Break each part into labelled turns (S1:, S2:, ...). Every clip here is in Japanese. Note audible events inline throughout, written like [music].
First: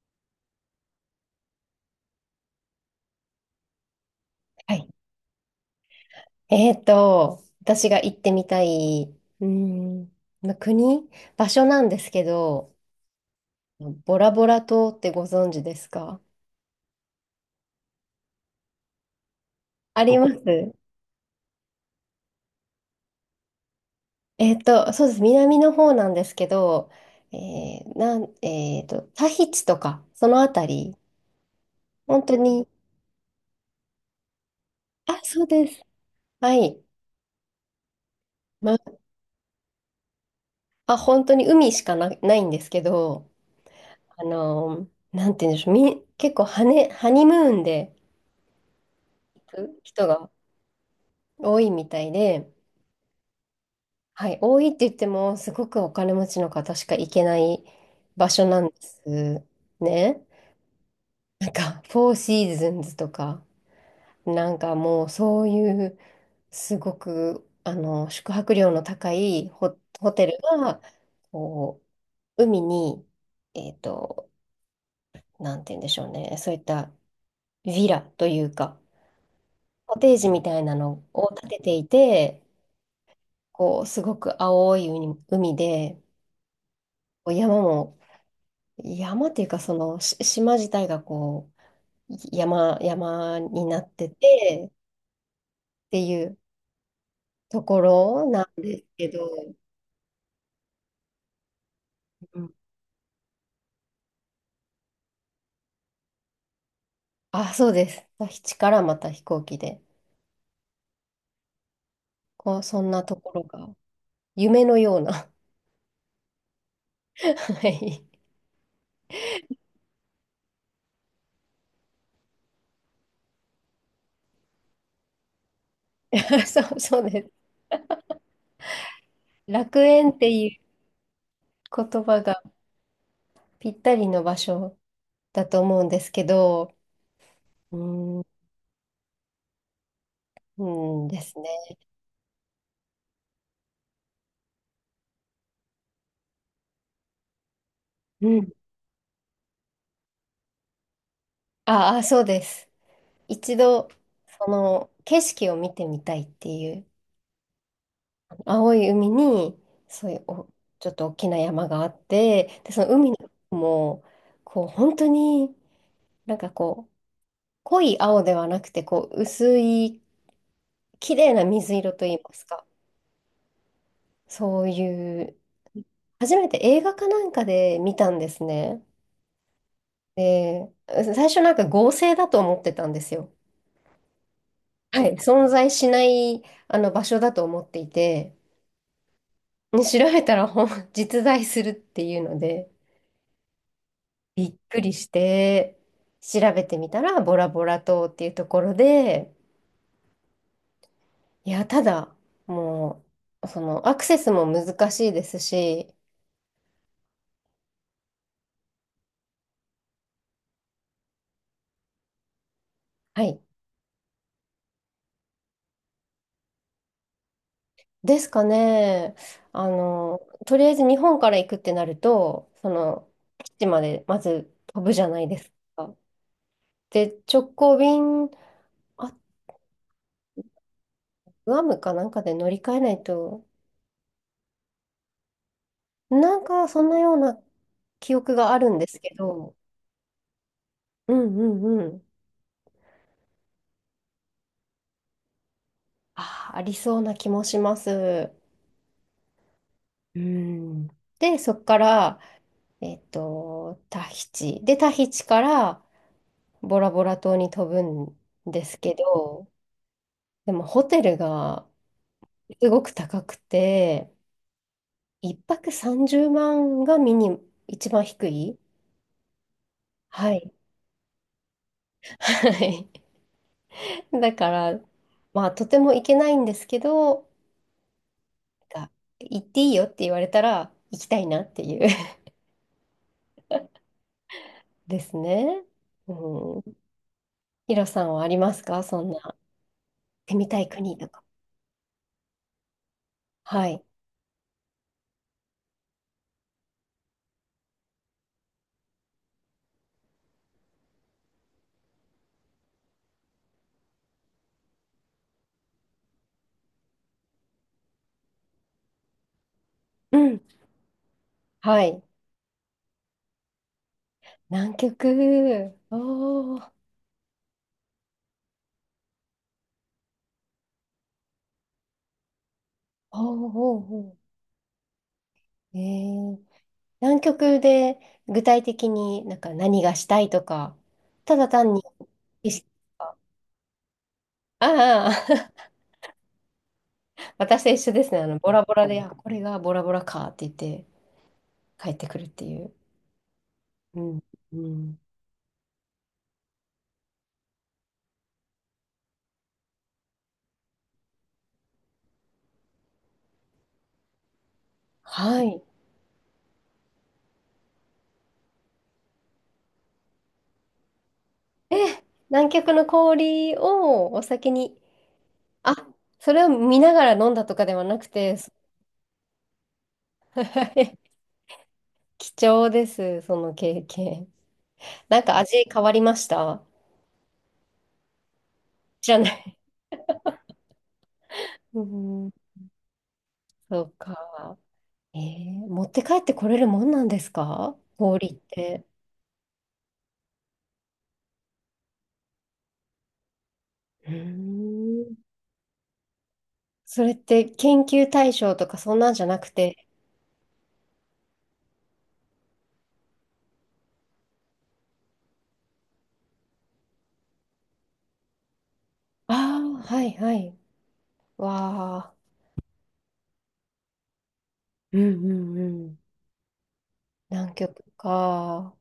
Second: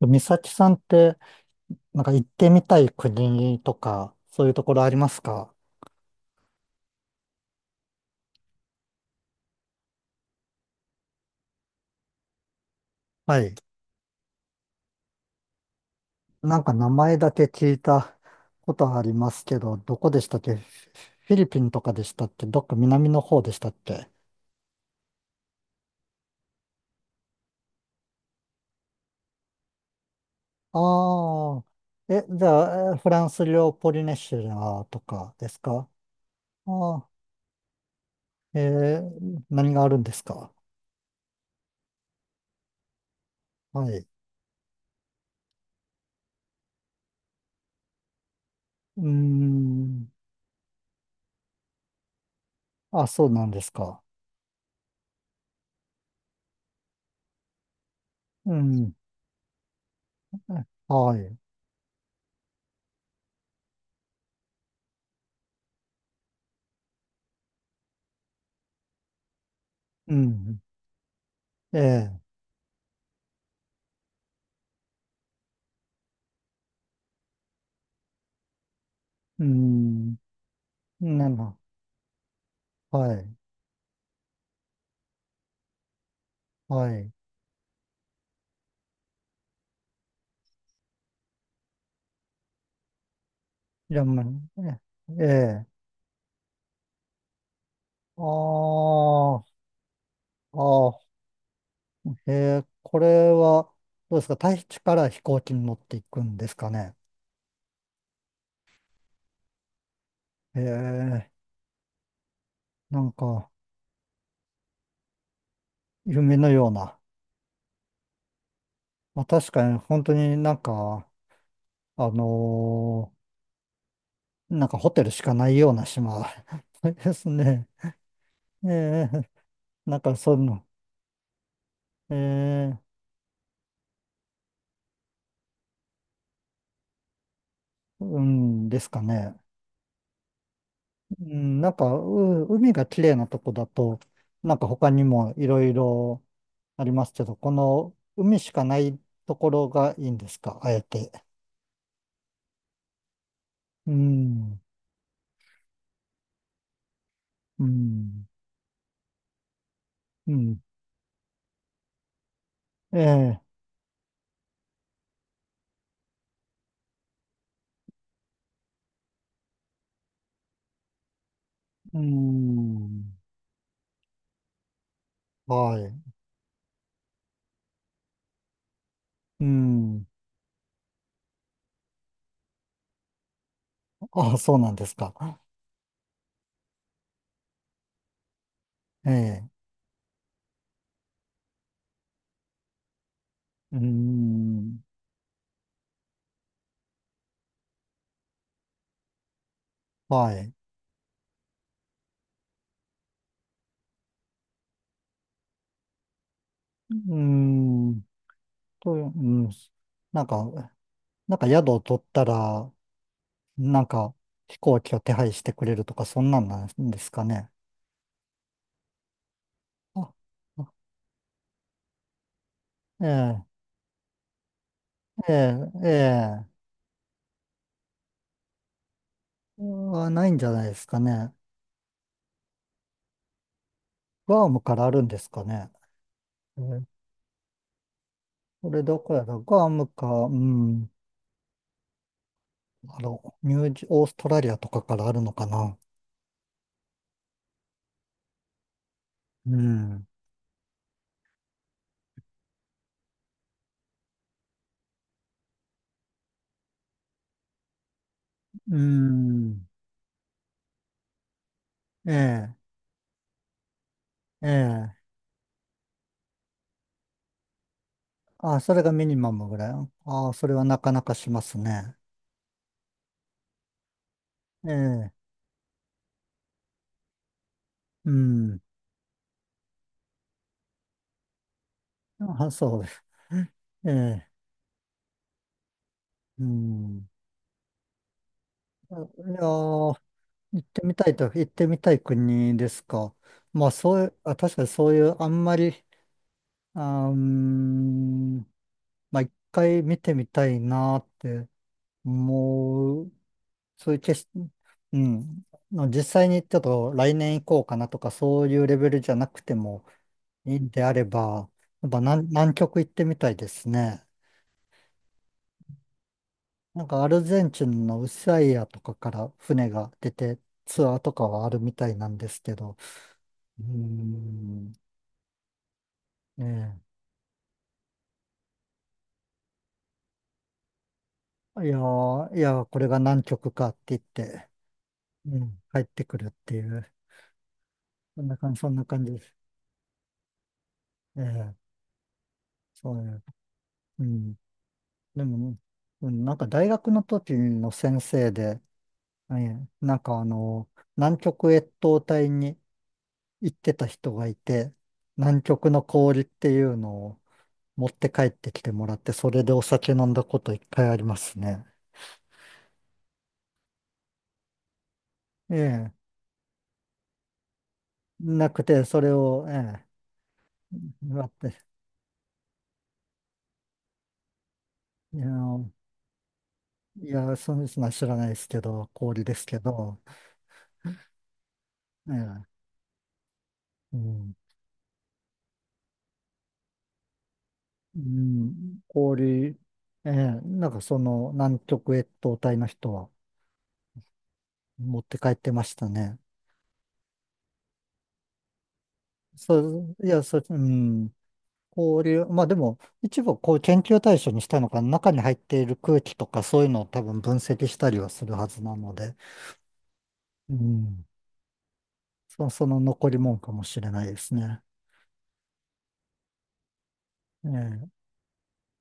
S1: 美咲さんって、なんか行ってみたい国とか、そういうとこ
S2: は
S1: ろ
S2: い。
S1: ありますか？
S2: 私が行ってみたい、うーん、まあ国、場所なんですけど、
S1: はい。
S2: ボラボラ島ってご存知ですか？
S1: なんか名前だけ聞いたことありますけど、ど
S2: あ
S1: こ
S2: り
S1: で
S2: ま
S1: したっけ？
S2: す。
S1: フィリピンとかでしたっけ？どっか南の方でしたっけ？
S2: そうです。南の方なんですけど、えーなん、えーと、タヒチとか、そのあた
S1: あ
S2: り、
S1: あー。
S2: 本当
S1: じ
S2: に、
S1: ゃあ、フランス領ポリネシアと
S2: あ、
S1: か
S2: そう
S1: です
S2: です。
S1: か？
S2: はい。
S1: ああー。
S2: ま
S1: 何があるんですか？
S2: あ、本当に海しかな、ないんですけど、
S1: はい。
S2: あのなんて言うんでしょう、結構ハニムーンで
S1: うー
S2: 行く人
S1: ん。
S2: が多いみたいで、
S1: あ、そうなんですか。
S2: はい、多いって言っても、すごくお金持ちの方しか行けない場所
S1: う
S2: なんで
S1: ん。
S2: すね。
S1: はい。
S2: なんか、[laughs] フォーシーズンズとか、なんかもうそういう、すごく、宿泊料の高いホ
S1: う
S2: テル
S1: ん。
S2: が、
S1: え
S2: こ
S1: え。
S2: う、海に、えっと、なんて言うんでしょうね、そういったヴィラというか、
S1: う
S2: コテー
S1: ん。
S2: ジみたいなの
S1: な
S2: を
S1: ん
S2: 建
S1: な、
S2: てていて、
S1: はい。
S2: こう、すごく青い海で、
S1: はい。
S2: こう山も山っていうか、その、島自体がこう、山になっ
S1: じゃあ、
S2: て
S1: まあ、
S2: て、っ
S1: ええ。ええ、
S2: ていうとこ
S1: あ
S2: ろなんですけど、
S1: あ、ああ、え
S2: うん。
S1: え、これは、どうですか？大地から飛行機に乗っていくんですかね。
S2: あ、そうです。基地からまた飛行機で、
S1: ええ、
S2: こう、そん
S1: な
S2: な
S1: ん
S2: ところ
S1: か、
S2: が、夢のような。
S1: 夢のような。
S2: [laughs] はい。
S1: まあ、確かに、本当になんか、あのなんかホテルしかないような島
S2: [laughs] そう、
S1: [laughs]
S2: そう
S1: で
S2: で
S1: す
S2: す。
S1: ね。ええ、
S2: 楽
S1: なん
S2: 園
S1: か
S2: って
S1: そういう
S2: い
S1: の、
S2: う言
S1: え
S2: 葉が
S1: え、
S2: ぴったりの場所だと思うんですけど、うー
S1: う
S2: ん、
S1: んですかね。
S2: うんで
S1: う
S2: すね。
S1: ん、なんか、海が綺麗なとこだと、なんか他にもいろいろありますけど、この
S2: う
S1: 海
S2: ん。
S1: しかないところがいいんですか、あえて。
S2: ああ、そうです。一度、
S1: う
S2: そ
S1: ん、
S2: の景色を見てみたいっていう
S1: うん、
S2: 青い海に、そういう
S1: うん、
S2: ちょっと大きな山があって、で、その
S1: え
S2: 海の
S1: え、
S2: 色も、こう、本当になんかこう、濃い青ではなくて、こう、薄い、綺麗な水色
S1: う
S2: といいますか、
S1: ん、
S2: そういう、
S1: はい、
S2: 初めて映画かなんかで見たんですね。
S1: うん、
S2: で、最初なんか合成だと思ってたんですよ。
S1: あ、そうなんです
S2: はい、
S1: か。
S2: 存在しないあの場所だと思っていて、
S1: ええ、
S2: ね調べたら実在するっていうので、
S1: う
S2: びっく
S1: ん、
S2: りして、調べてみたら、ボラボラ島っていうところで、
S1: はい、
S2: いや、ただ、もう、その、アクセスも難しいですし、
S1: うん、うん、なんか、なんか宿を取ったら、
S2: はい。
S1: なんか、飛行機を手配してくれるとか、そんなんなんですかね。
S2: ですかね。あ
S1: あ、
S2: の、とりあ
S1: あ、
S2: えず日本から行くってなると、その、基
S1: え
S2: 地までまず飛ぶじゃない
S1: え、え
S2: です
S1: え、え
S2: か。
S1: え、
S2: で、直行便、あ、
S1: ないんじゃないですかね。
S2: グアムかなんかで乗り換えないと、
S1: グアムからあるんですかね。
S2: なん
S1: え
S2: か、そ
S1: え、
S2: んなような記憶があ
S1: こ
S2: るん
S1: れ
S2: で
S1: ど
S2: すけ
S1: こやろ
S2: ど、
S1: グアムか、うん、
S2: うんうんうん。
S1: ニュージー、オーストラリアとかからあるのかな。
S2: あー、ありそうな気もします。
S1: うん、
S2: うん。で、そこから、タヒチ。で、タヒチからボラボラ島に飛ぶんで
S1: う
S2: すけど、
S1: ん、
S2: でもホテルが
S1: え
S2: すごく高くて、
S1: え、ええ、
S2: 一泊30万が一番低い。
S1: あ、それがミニマムぐらい。
S2: は
S1: あ、そ
S2: い。
S1: れはなかなかしますね。
S2: はい [laughs] だか
S1: え
S2: ら、
S1: え、
S2: まあ、とても行けないんですけど、
S1: うん、
S2: が行っていいよって言われたら行きたいなっていう
S1: あ、そうです。ええ、
S2: [laughs] ですね。
S1: う
S2: うん。
S1: ん。
S2: ヒロさんはありますか？
S1: いや
S2: そんな、行っ
S1: ー、
S2: てみたい国とか。
S1: 行ってみたい国ですか？
S2: は
S1: まあ
S2: い。
S1: そういう、あ、確かにそういう、あんまり、うーん、まあ一回見てみたいなって思う、そういう決し、うん、の実際にちょっと来年行こうかなとか、そういうレベルじゃなくても
S2: うん。
S1: いいんであれば、
S2: は
S1: やっぱ
S2: い。
S1: 南極行ってみたいですね。
S2: 南極。おー。
S1: なんかアルゼンチンのウスアイアとかから船が出てツアーとかはあるみたいなんですけど、
S2: おー
S1: うー
S2: おーお
S1: ん、
S2: ー。ー、
S1: ね
S2: 南極で具体的になんか何がしたいとか、ただ
S1: え、い
S2: 単
S1: や
S2: に
S1: ー、い
S2: 景色
S1: やー、これ
S2: と
S1: が
S2: か、
S1: 南極かって言って、
S2: あ
S1: うん、
S2: あ、
S1: 帰ってくるっていう、
S2: [laughs] 私と一緒ですね。
S1: そんな
S2: ボ
S1: 感じ、
S2: ラ
S1: そ
S2: ボ
S1: んな
S2: ラで、
S1: 感
S2: あ、
S1: じで
S2: こ
S1: す。
S2: れがボラボラかって言って
S1: ええ、
S2: 帰ってくるっていう。
S1: そういう、
S2: う
S1: う
S2: ん。
S1: ん。
S2: うん。
S1: でも、うん、なんか大学の時の先生で、ええ、なんか南極越冬隊に行ってた人がいて、
S2: は
S1: 南
S2: い。
S1: 極の氷っていうのを持って帰ってきてもらって、それでお酒飲んだこと一回ありますね。
S2: え、南極の氷をお酒に。
S1: え
S2: あ、
S1: え、
S2: それを見ながら飲んだとかではなくて、
S1: なくて、それを、ええ、
S2: [laughs]
S1: 割って、
S2: 貴重です、その経験。
S1: い
S2: なん
S1: や、
S2: か味変わりました？
S1: いや、そうですの人は知らないですけど、
S2: じゃ
S1: 氷
S2: な
S1: です
S2: い。
S1: けど、
S2: う
S1: え
S2: ん、
S1: え、
S2: そう
S1: うん、
S2: か。持って帰ってこれるもんなんですか？
S1: う
S2: 氷っ
S1: ん、
S2: て。
S1: 氷、ええ、なんかその南極越冬隊の人は
S2: うー
S1: 持っ
S2: ん。
S1: て帰ってましたね。
S2: それって研究対象とかそんなんじゃなくて。
S1: そう、いや、そう、うん、氷、まあでも、一部こう研究対象にしたのか、中に入っている空気とかそういうのを多分分析したりはするはずなので、
S2: ああ、はいは
S1: う
S2: い。
S1: ん、
S2: わあ。
S1: その残りもんかもしれないですね。
S2: うんうんうん。
S1: え
S2: 南極
S1: え、
S2: か。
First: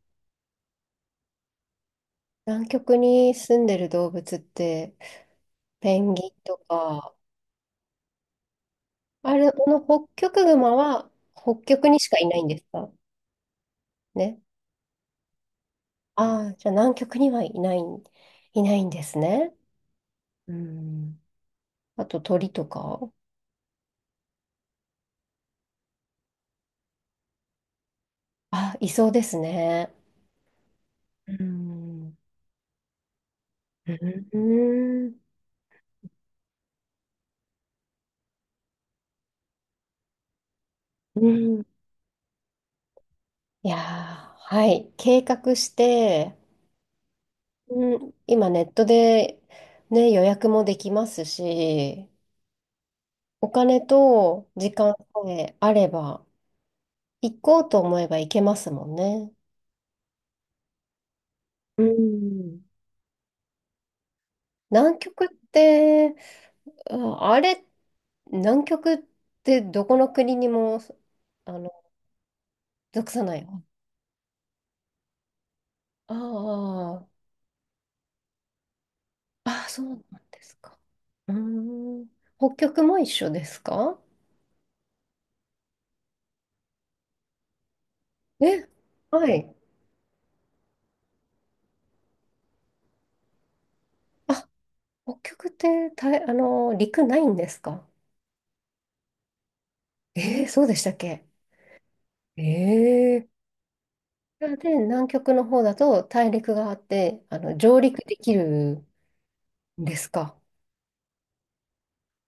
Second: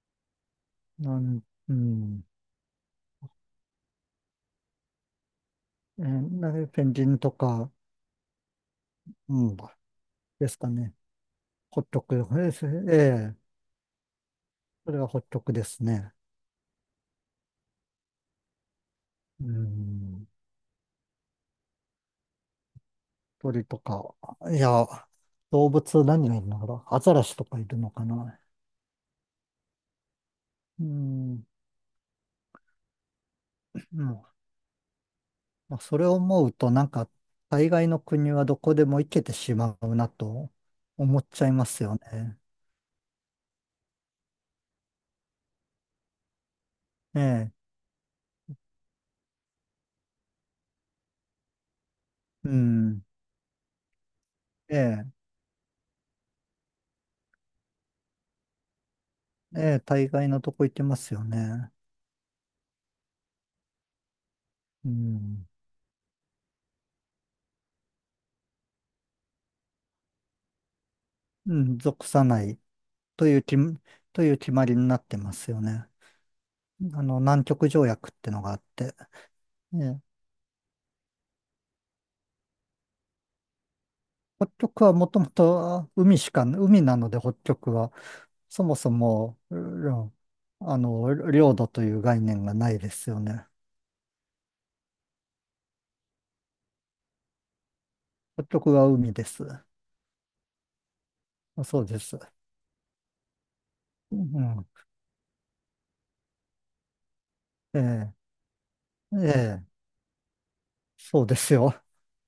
S1: なん、うん、
S2: 南極に住んでる動物って、ペ
S1: ええ、
S2: ンギン
S1: な
S2: と
S1: んかペンギ
S2: か、
S1: ンとか、
S2: あ
S1: う
S2: れ、
S1: ん。
S2: この北極
S1: ですか
S2: 熊
S1: ね。
S2: は北
S1: ホッ
S2: 極に
S1: ト
S2: し
S1: ク、
S2: かいないん
S1: え
S2: ですか
S1: え、ええ、
S2: ね。
S1: それはホットクですね。
S2: ああ、じゃあ南極にはいない、んです
S1: う
S2: ね。
S1: ん、
S2: うん。あと鳥とか。
S1: 鳥とか、いや、動物何がいるのかな、アザラシとかいるのかな、
S2: あ、いそうですね。
S1: うん、
S2: うん。
S1: うん、
S2: うん。
S1: まあ、それを思うと、なんか、大概の国はどこでも行けてしまうなと思っ
S2: う
S1: ちゃい
S2: ん。
S1: ますよね。
S2: いやー、はい。計画して、
S1: ええ、
S2: うん、今ネットで、ね、予約もできますし、
S1: うん、
S2: お金と時
S1: え
S2: 間
S1: え、
S2: さえあれば、行こうと思えば行けますもんね。
S1: ええ、大概のとこ行けますよね。
S2: うん。
S1: う
S2: 南極っ
S1: ん、
S2: て、ああれ、南極ってどこの国にも、あ
S1: う
S2: の、
S1: ん、属さない
S2: 属さ
S1: と
S2: な
S1: いう
S2: い
S1: き、
S2: の？
S1: という決まりになってますよね。
S2: あ
S1: 南極条約ってのがあって、
S2: あ、ああ、
S1: え
S2: そう
S1: え、
S2: なんですか。うーん。北極も一緒ですか？
S1: 北極はもともと海しか、海なので北極は、そ
S2: え、
S1: もそ
S2: は
S1: も、
S2: い。
S1: うん、領土という概念がないですよね。
S2: あ、北極って陸ないんですか？
S1: 北極は海です。
S2: えー、そうでしたっけ？
S1: そうです。
S2: ええ
S1: う
S2: ー。
S1: ん、
S2: で、南極の方だと大陸があって、上
S1: え
S2: 陸
S1: え、
S2: できる
S1: ええ、
S2: んですか？
S1: そうですよ。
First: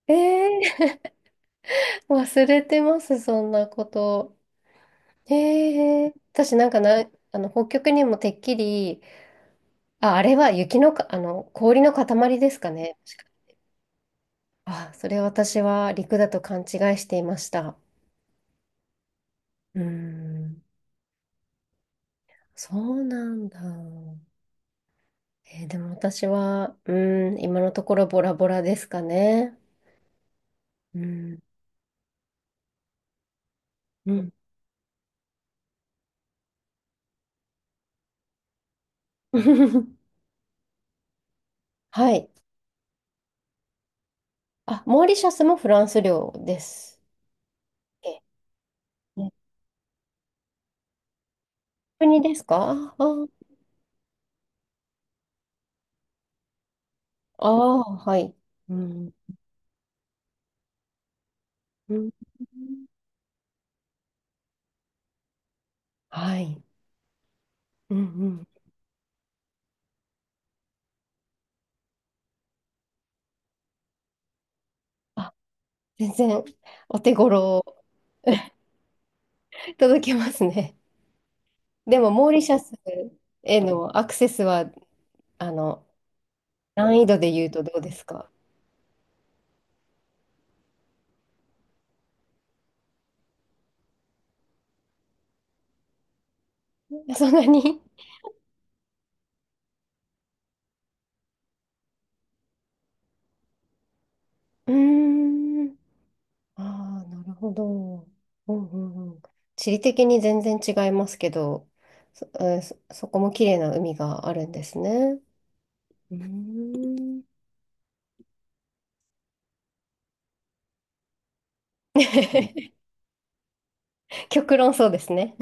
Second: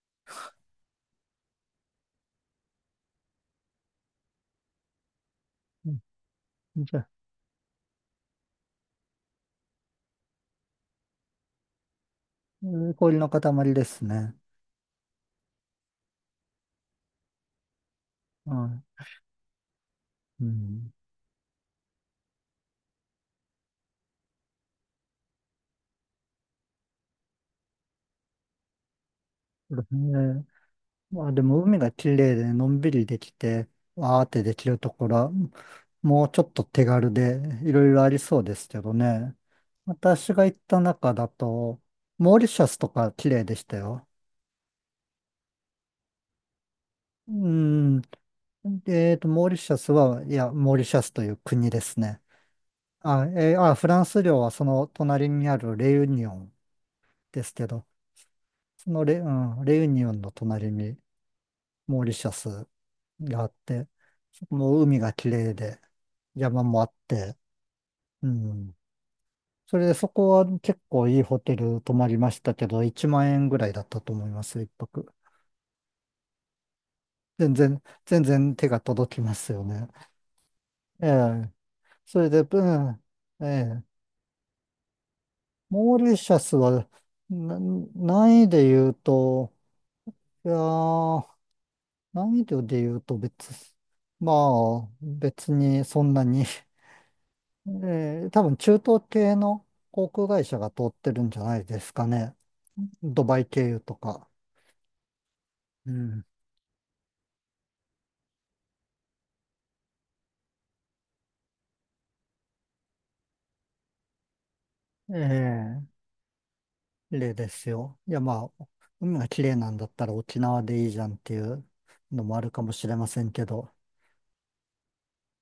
S2: ええー、[laughs] 忘れてます、そんなこと。
S1: う
S2: へえ私なんか
S1: ん、じ
S2: な、
S1: ゃ、
S2: 北極にもてっきり、あ、あれは雪のか、氷の塊です
S1: え
S2: かね。
S1: 氷
S2: 確か。
S1: の塊ですね。
S2: あ、それ私は陸だと勘違いしていました。
S1: うん、
S2: うー
S1: う
S2: ん、
S1: ん、
S2: そうなんだ。でも私は、今のところボラボラですかね。
S1: ええ、
S2: う
S1: まあ
S2: ん、
S1: でも海が綺麗でのんびりできて、
S2: う
S1: わーっ
S2: ん。
S1: てできるところは、もうちょっと手軽でいろいろありそうですけどね。
S2: [laughs]
S1: 私が行った中だと、
S2: はい。
S1: モーリシャスとか綺麗でしたよ。
S2: あ、モーリシャスもフランス領です。
S1: うん。
S2: え、ね、
S1: モーリシャスは、いや、モーリシャスという国ですね。
S2: 国ですか？あ
S1: あ、フランス領はその隣にあるレユニオンですけ
S2: あ
S1: ど、
S2: ー、はい。う
S1: その
S2: ん。
S1: レ、うん、レユニオンの隣に
S2: う
S1: モー
S2: ん。
S1: リシャスがあって、そこも海が綺麗で、
S2: はい。
S1: 山もあって、
S2: うんう
S1: う
S2: ん。
S1: ん。それでそこは結構いいホテル泊まりましたけど、1万円ぐらいだったと思いますよ、一泊。
S2: あ、全然お手
S1: 全
S2: 頃。
S1: 然、全然手が届きますよね。
S2: 届きますね。
S1: ええ。
S2: [laughs] でも、
S1: そ
S2: モ
S1: れ
S2: ー
S1: で、
S2: リシャ
S1: う
S2: ス
S1: ん、え
S2: へ
S1: え。
S2: のアクセスは、あの、
S1: モーリシャスは、
S2: 難易度で言う
S1: な、
S2: とどうですか？
S1: 難易で言うと、いやー、難易度で言うと別、まあ、別にそんなに [laughs]
S2: [laughs] そんなに。
S1: 多分中東系の航空会社が通ってるんじゃないですかね。ドバイ経由とか。
S2: うーん。
S1: うん。
S2: ああ、なるほど。うんうんうん。地理的に全然違いますけど、そ、えーそそこも綺麗な海があるんですね。
S1: え
S2: うー
S1: え、
S2: ん。
S1: 例ですよ。いや、まあ、海が綺麗なんだったら沖縄でいいじゃんっていうのもあるかも
S2: [laughs]
S1: しれませんけど。
S2: 極論そうですね。